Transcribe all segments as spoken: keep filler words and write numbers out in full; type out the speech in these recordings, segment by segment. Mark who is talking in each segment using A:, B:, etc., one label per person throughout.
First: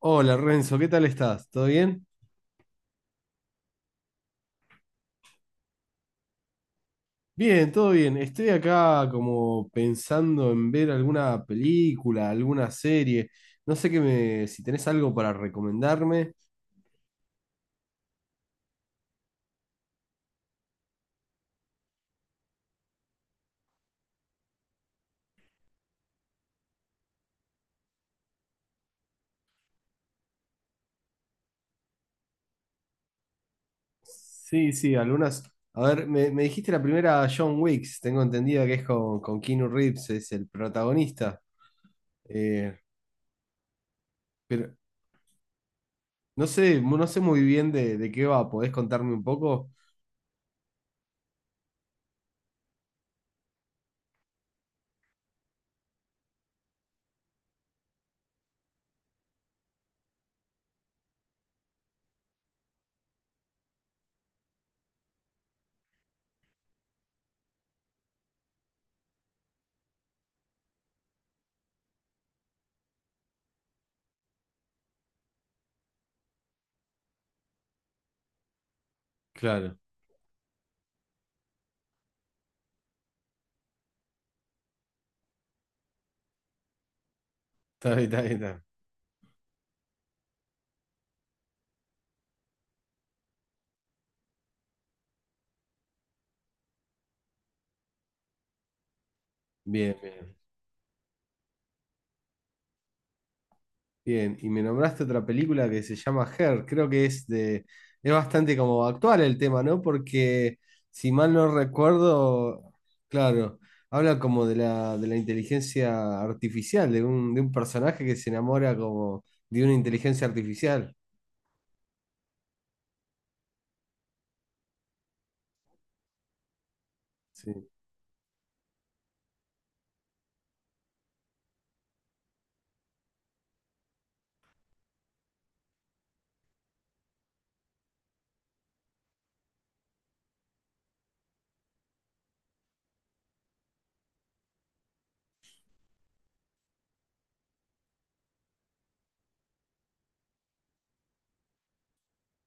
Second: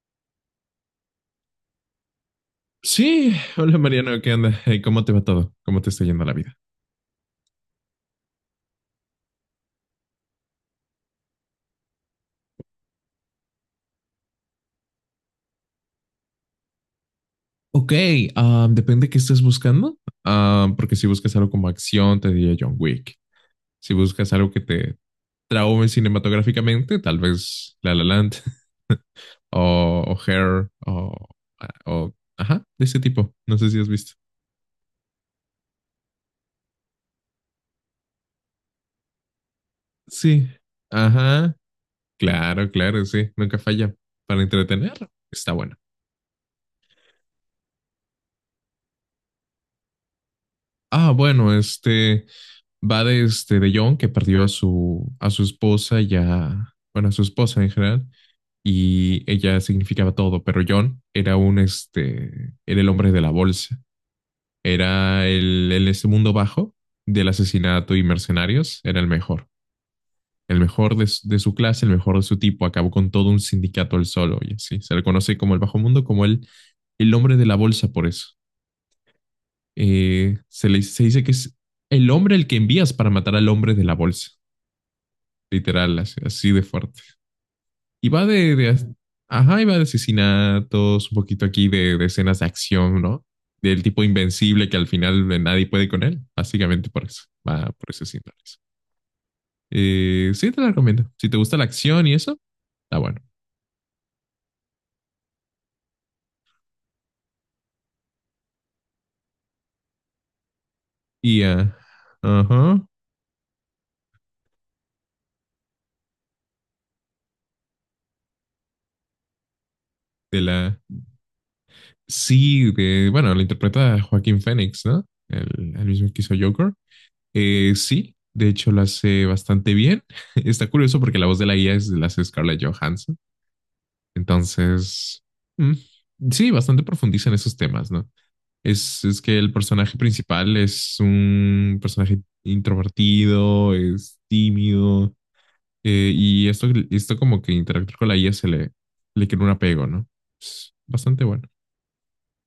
A: Hola Renzo, ¿qué tal estás? ¿Todo bien?
B: Sí, hola Mariano, ¿qué onda? Hey, ¿cómo te va todo? ¿Cómo te está yendo la vida?
A: Bien, todo bien. Estoy acá como pensando en ver alguna película, alguna serie. No sé qué me, si tenés algo para recomendarme.
B: Ok, ah, depende de qué estés buscando. Ah, porque si buscas algo como acción, te diría John Wick. Si buscas algo que te traume cinematográficamente, tal vez La La Land o, o Hair, o, o- ajá, de ese tipo. No sé si has visto.
A: Sí, sí, algunas. A ver, me, me dijiste la primera John Wick, tengo entendido que es con, con Keanu Reeves, es el
B: Sí,
A: protagonista.
B: ajá, claro,
A: Eh,
B: claro, sí, nunca falla para
A: pero
B: entretener. Está bueno.
A: no sé, mu- no sé muy bien de, de qué va. ¿Podés contarme un poco?
B: Ah, bueno, este. Va de este de John, que perdió a su, a su esposa y a, bueno, a su esposa en general, y ella significaba todo, pero John era un, este, era el hombre de la bolsa, era el, el este mundo bajo del asesinato y mercenarios, era el mejor, el mejor de, de su clase, el mejor de su tipo, acabó con todo un sindicato él solo, y así, se le conoce como el bajo mundo, como el, el hombre de la bolsa por eso.
A: Claro,
B: Eh, se le, se dice que es el hombre el que envías para matar al hombre de la bolsa. Literal, así, así de fuerte.
A: está bien,
B: Y
A: está
B: va
A: bien, está
B: de,
A: bien.
B: de as- Ajá, y va de asesinatos, un poquito aquí de, de escenas de acción, ¿no? Del tipo invencible que al final nadie puede con él, básicamente por eso, va por esos síntomas.
A: Bien,
B: Eh,
A: bien.
B: sí, te la recomiendo. Si te gusta la acción y eso, está bueno.
A: Bien, y me nombraste otra película que se llama Her, creo que es de, es bastante como actual el tema, ¿no? Porque si mal
B: Y,
A: no
B: ah,
A: recuerdo,
B: ajá,
A: claro, habla como de la, de la inteligencia artificial, de un, de un personaje que se enamora como de una inteligencia
B: de la,
A: artificial.
B: sí, de, bueno, la interpreta Joaquín Phoenix, ¿no? El, el mismo que hizo Joker.
A: Sí,
B: Eh, sí, de hecho lo hace bastante bien. Está curioso porque la voz de la guía es, la hace Scarlett Johansson. Entonces, mm, sí, bastante profundiza en esos temas, ¿no? Es, es que el personaje principal es un personaje introvertido, es tímido, eh, y esto, esto como que interactuar con la I A se le, le crea un apego, ¿no? Es bastante bueno.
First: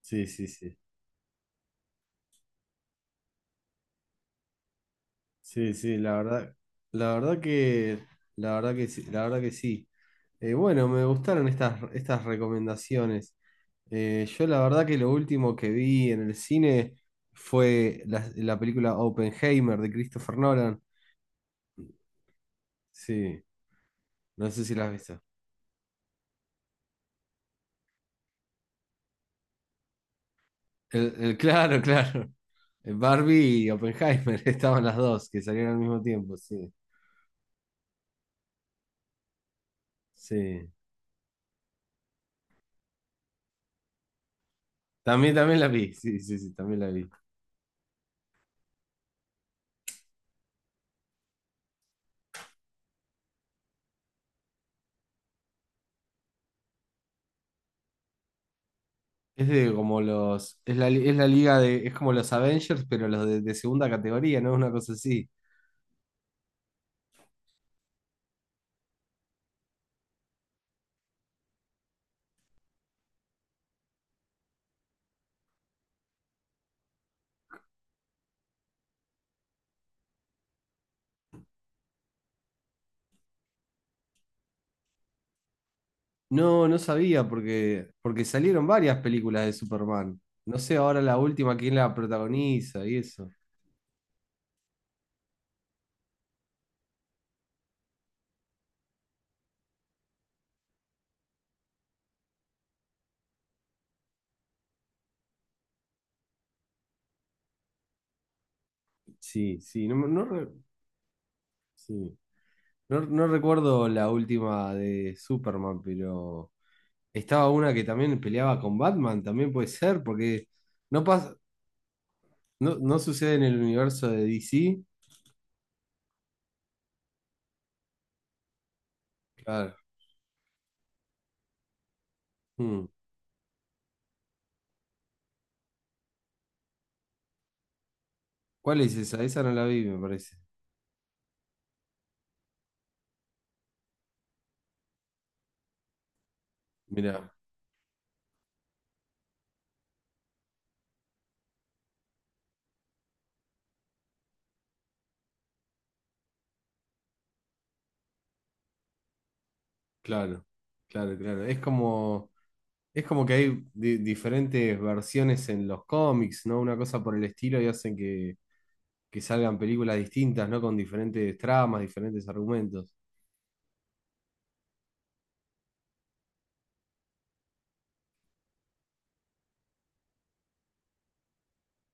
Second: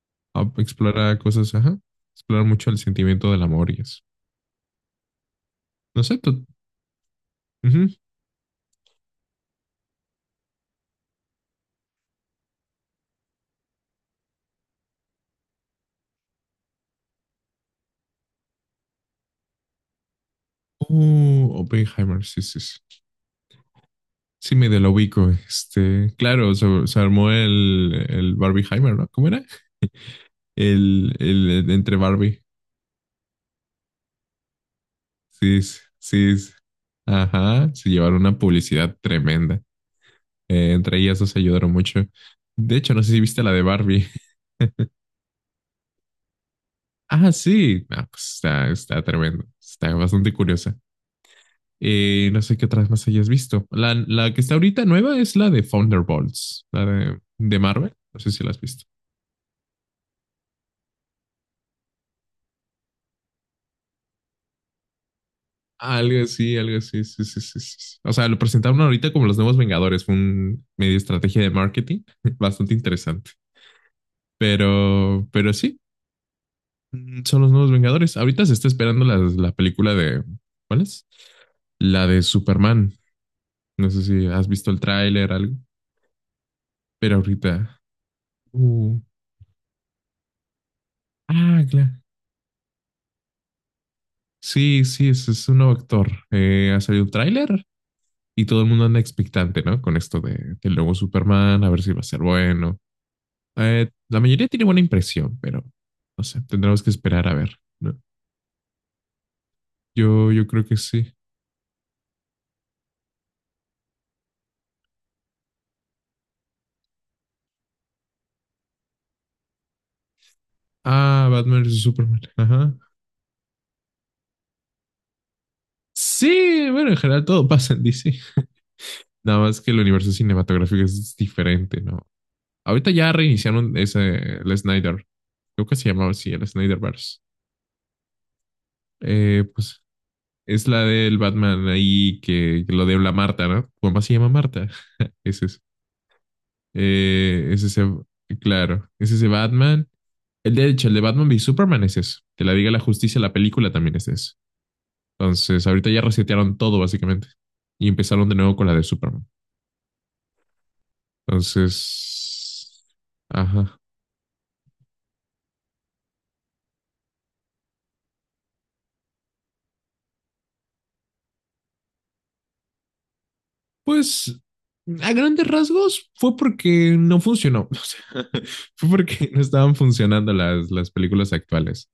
A: sí, sí,
B: Ah,
A: sí.
B: Explora cosas, ajá. Explorar mucho el sentimiento del amor y eso.
A: Sí, sí,
B: No
A: la
B: sé, tú.
A: verdad, la verdad
B: Ujú.
A: que, la verdad que sí, la verdad que sí. Eh, bueno, me gustaron estas, estas recomendaciones. Eh, yo la verdad que lo último que vi en el cine fue la, la película Oppenheimer de Christopher Nolan.
B: Oh, Oppenheimer, sí, sí, sí.
A: Sí, no
B: Sí,
A: sé
B: me
A: si
B: de
A: la
B: la
A: has visto.
B: ubico. Este, claro, se, se armó el, el Barbieheimer, ¿no? ¿Cómo era?
A: El,
B: El,
A: el-
B: el,
A: claro,
B: entre
A: claro.
B: Barbie.
A: El Barbie y Oppenheimer estaban las dos que
B: Sí,
A: salieron al
B: sí,
A: mismo tiempo,
B: sí, sí.
A: sí.
B: Ajá. Se llevaron una publicidad tremenda.
A: Sí.
B: Eh, entre ellas dos se ayudaron mucho. De hecho, no sé si viste la de Barbie.
A: También, también la vi, sí, sí, sí, también la vi.
B: Ah, sí. Ah, pues está, está tremendo. Está bastante curiosa. Eh, no sé qué otras más hayas visto. La, la que está ahorita nueva es la de Thunderbolts, la de, de Marvel. No sé si la has visto.
A: Es de como los, es la, li- es la liga de, es como los Avengers, pero los de, de segunda categoría, ¿no? Una cosa así.
B: Algo así, algo así, sí, sí, sí, sí, sí. O sea, lo presentaron ahorita como los nuevos Vengadores. Fue una media estrategia de marketing bastante interesante. Pero, pero sí, mm, son los nuevos Vengadores. Ahorita se está esperando la, la película de, ¿cuál es? La de Superman. No sé si has visto el tráiler, algo,
A: No, no
B: pero
A: sabía
B: ahorita.
A: porque, porque salieron varias
B: Uh,
A: películas de Superman. No sé ahora la última
B: ah,
A: quién
B: claro.
A: la protagoniza y eso.
B: Sí, sí, es, es un nuevo actor. Eh, ha salido un tráiler y todo el mundo anda expectante, ¿no? Con esto de, del nuevo Superman, a ver si va a ser bueno. Eh, la mayoría tiene buena impresión, pero no sé, tendremos que esperar a ver, ¿no?
A: Sí, sí, no, me- no,
B: Yo, yo
A: re-
B: creo que sí.
A: sí. No, no recuerdo la última de Superman, pero estaba una que también peleaba con Batman, también puede ser, porque no
B: Ah,
A: pasa,
B: Batman vs Superman. Ajá.
A: no, no sucede en el universo de D C.
B: Sí, bueno, en general todo pasa en D C. Nada más que
A: Claro.
B: el universo cinematográfico es diferente, ¿no?
A: Mm.
B: Ahorita ya reiniciaron ese, el Snyder. Creo que se llamaba así, el Snyderverse.
A: ¿Cuál es esa? Esa
B: Eh,
A: no la
B: pues
A: vi, me parece.
B: es la del Batman ahí que, que lo de la Marta, ¿no? ¿Cómo más se llama Marta? Ese es.
A: Mirá.
B: Eh, es ese, claro, es ese Batman. El de hecho, el de Batman v Superman es eso. Que la diga la justicia, la película también es eso. Entonces, ahorita ya resetearon todo, básicamente. Y empezaron de nuevo con la de Superman.
A: Claro, claro, claro. Es como,
B: Entonces,
A: es como que hay
B: ajá.
A: di- diferentes versiones en los cómics, ¿no? Una cosa por el estilo y hacen que, que salgan películas distintas, ¿no? Con diferentes tramas, diferentes argumentos.
B: Pues a grandes rasgos fue porque no funcionó. O sea, fue porque no estaban funcionando las, las películas actuales.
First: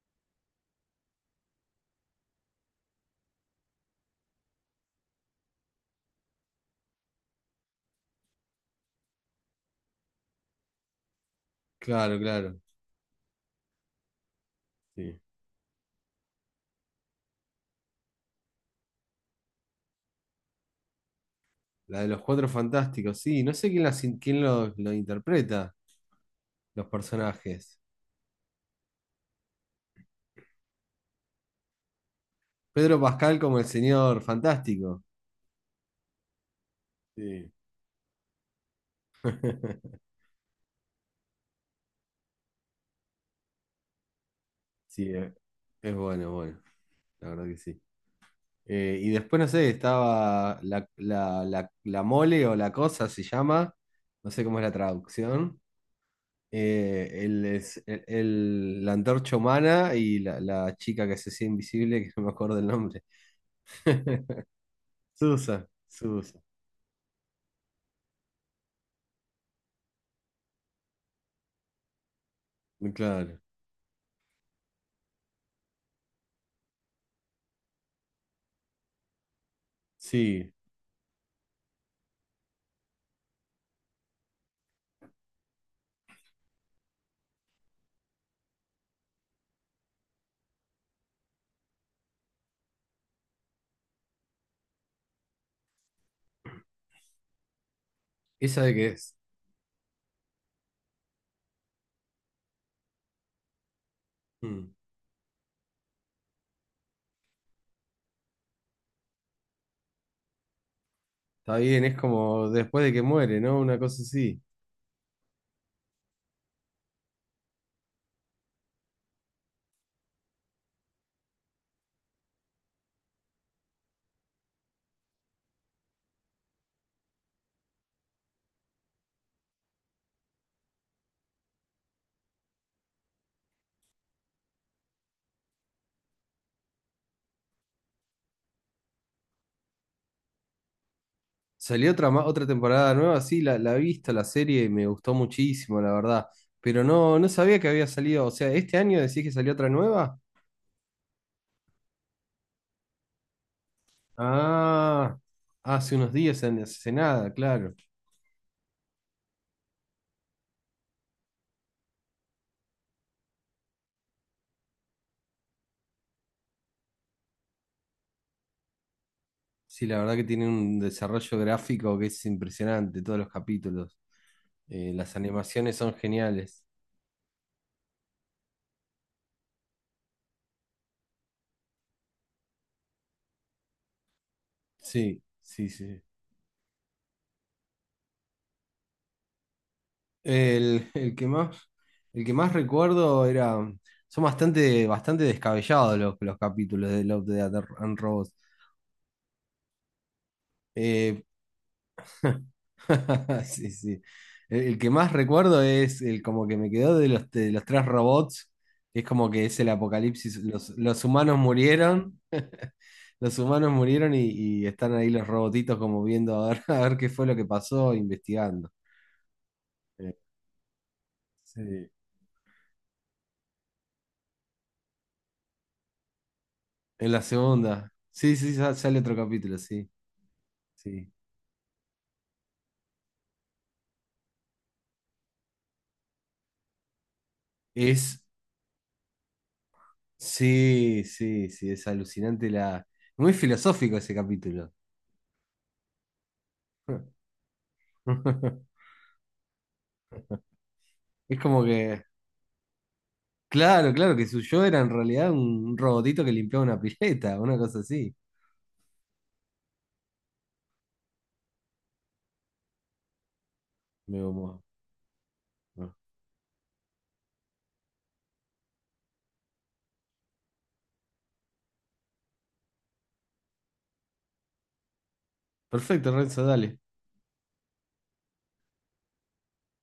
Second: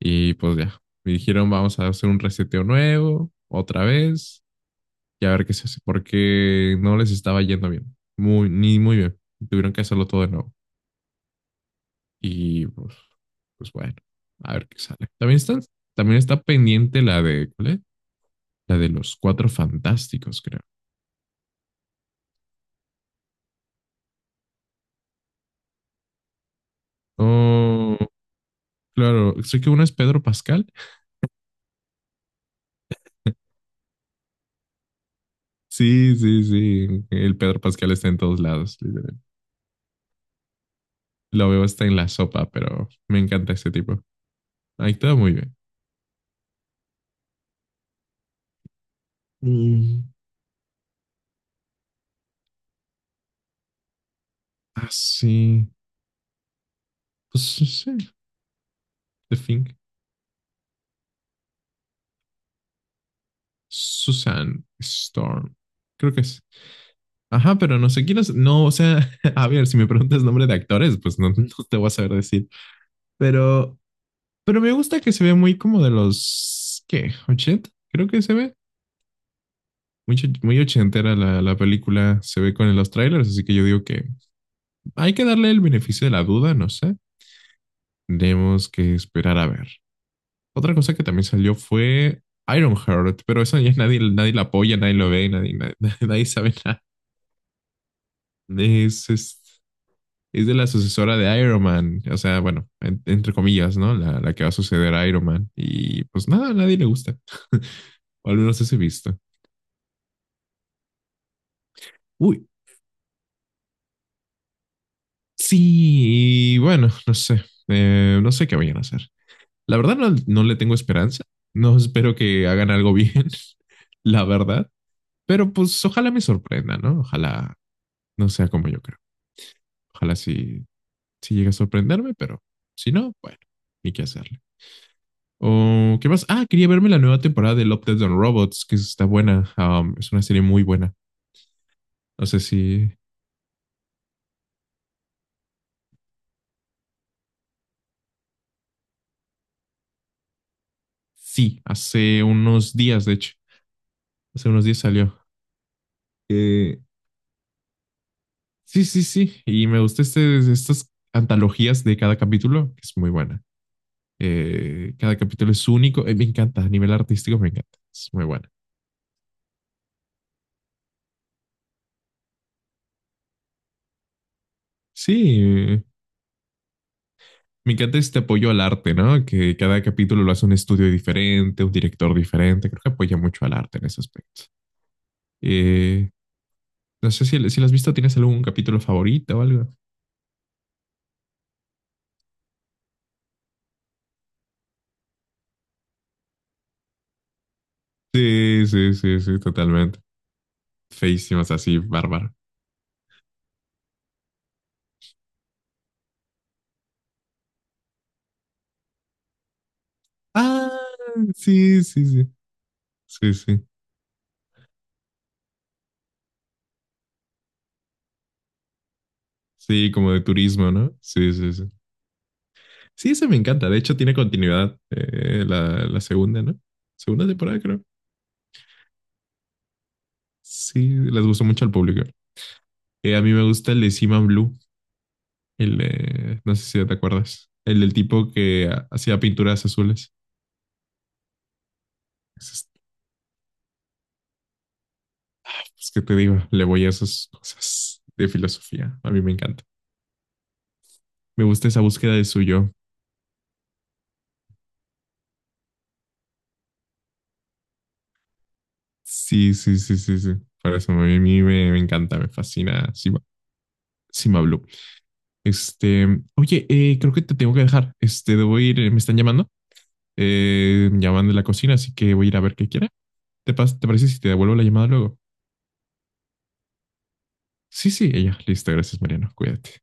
B: Y pues ya, me dijeron vamos a hacer un reseteo nuevo, otra vez, y a ver qué se hace, porque no les estaba yendo bien. Muy, ni muy bien. Tuvieron que hacerlo todo de nuevo.
A: Claro, claro.
B: Y pues, pues bueno, a ver qué sale.
A: Sí.
B: También están, también está pendiente la de, ¿cuál es? La de los cuatro fantásticos, creo.
A: La de los Cuatro Fantásticos, sí. No sé quién, las in- quién los, lo interpreta, los personajes.
B: Oh, claro, sé que uno es Pedro Pascal.
A: Pedro Pascal como el señor fantástico.
B: Sí, sí, sí. El
A: Sí.
B: Pedro Pascal está en todos lados. Literal. Lo veo hasta en la sopa, pero me encanta este tipo. Ahí
A: Sí,
B: está muy
A: eh,
B: bien.
A: es bueno, bueno. La verdad que sí. Eh, y después, no sé,
B: Mm,
A: estaba la, la, la, la mole o la cosa, se llama, no sé cómo es la
B: ah,
A: traducción.
B: sí.
A: Eh,
B: Pues
A: el,
B: sí,
A: es-
B: sí,
A: el- el- La
B: The
A: antorcha
B: Thing.
A: humana y la, la chica que se hacía invisible, que no me acuerdo el nombre.
B: Susan Storm.
A: Susa
B: Creo que
A: Susa
B: es. Ajá, pero no sé quién es. No, o sea, a ver, si me preguntas nombre de actores, pues no, no te voy a saber decir.
A: claro.
B: Pero, pero me gusta que se ve muy como de los, ¿qué? Ochenta. Creo que se ve. Muy, ch-
A: Sí,
B: muy ochentera la, la película se ve con los trailers, así que yo digo que hay que darle el beneficio de la duda, no sé. Tenemos que esperar a ver. Otra cosa que también salió fue Ironheart, pero eso ya nadie, nadie la apoya, nadie lo ve, nadie, nadie, nadie sabe nada.
A: esa de que
B: Es,
A: es.
B: es, es de la sucesora de Iron Man, o sea, bueno, en- entre comillas, ¿no? La, la que va a
A: Mm,
B: suceder a Iron Man. Y pues nada, a nadie le gusta, o al menos ese visto.
A: está bien, es
B: Uy,
A: como después de que muere, ¿no? Una cosa así.
B: sí, y bueno, no sé, Eh, no sé qué vayan a hacer. La verdad no, no le tengo esperanza. No, espero que hagan algo bien, la verdad. Pero pues ojalá me sorprenda, ¿no? Ojalá no sea como yo creo. Ojalá sí, sí llegue a sorprenderme, pero si no, bueno, ni qué hacerle. O, ¿qué más? Ah, quería verme la nueva temporada de Love, Death and Robots, que está buena. Um, es una serie muy buena.
A: Salió otra, ma-
B: No sé
A: otra
B: si...
A: temporada nueva, sí, la, la he visto, la serie, y me gustó muchísimo, la verdad. Pero no, no sabía que había salido. O sea, ¿este año decís que salió otra nueva?
B: Sí, hace unos días, de hecho. Hace unos días
A: Ah,
B: salió.
A: hace unos días, en-
B: Eh,
A: hace nada, claro.
B: sí, sí, sí. Y me gusta este, estas antologías de cada capítulo, que es muy buena. Eh, cada capítulo es único. Eh, me encanta, a nivel artístico me encanta. Es muy bueno.
A: Sí, la verdad que tiene un desarrollo gráfico que es impresionante, todos los capítulos. Eh, las animaciones
B: Sí,
A: son geniales.
B: me encanta este apoyo al arte, ¿no? Que cada capítulo lo hace un estudio diferente, un director diferente. Creo que apoya mucho al arte en ese aspecto.
A: Sí, sí, sí.
B: Eh, no sé si, si lo has visto, ¿tienes algún capítulo favorito o algo?
A: El, el que más, el que más recuerdo era. Son bastante, bastante descabellados los, los capítulos de Love, Death and Robots.
B: Sí, sí, sí, sí, totalmente.
A: Eh,
B: Feísimas así, bárbaro.
A: sí, sí. El, el que más recuerdo es el como que me quedó de los, de los tres robots, que es como que es el apocalipsis. Los,
B: Ah,
A: los humanos
B: sí, sí,
A: murieron,
B: sí. Sí,
A: los
B: sí.
A: humanos murieron y, y están ahí los robotitos como viendo a ver, a ver qué fue lo que pasó, investigando.
B: Sí, como
A: Eh,
B: de turismo, ¿no? Sí, sí, sí.
A: sí.
B: Sí, esa me encanta. De hecho, tiene continuidad, eh, la, la segunda, ¿no?
A: En la
B: Segunda temporada, creo.
A: segunda. Sí, sí, sa- sale otro capítulo, sí,
B: Sí,
A: sí.
B: les gustó mucho al público. Eh, a mí me gusta el de Seaman Blue, el eh, no sé si te acuerdas, el del
A: Es,
B: tipo que ha- hacía pinturas azules.
A: sí, sí, sí, es alucinante
B: Es,
A: la... Muy filosófico ese capítulo.
B: es que te digo, le voy a esas cosas de filosofía. A mí me encanta.
A: Es
B: Me
A: como
B: gusta esa
A: que...
B: búsqueda de su yo.
A: Claro, claro, que su yo era en realidad un robotito que limpiaba una pileta, una cosa así.
B: Sí, sí, sí, sí, sí. Por eso a mí, a mí me, me encanta, me fascina Sima
A: Me digo,
B: Sima
A: "Buah,
B: Blue.
A: buah".
B: Este, Oye, eh, creo que te tengo que dejar. Este, debo ir, eh, me están llamando. Eh, me llaman de la cocina, así que voy a ir a ver qué quiere. ¿Te, pas- te parece si te devuelvo la llamada luego?
A: Perfecto, Renzo, dale.
B: Sí, sí, ella. Listo, gracias, Mariano. Cuídate.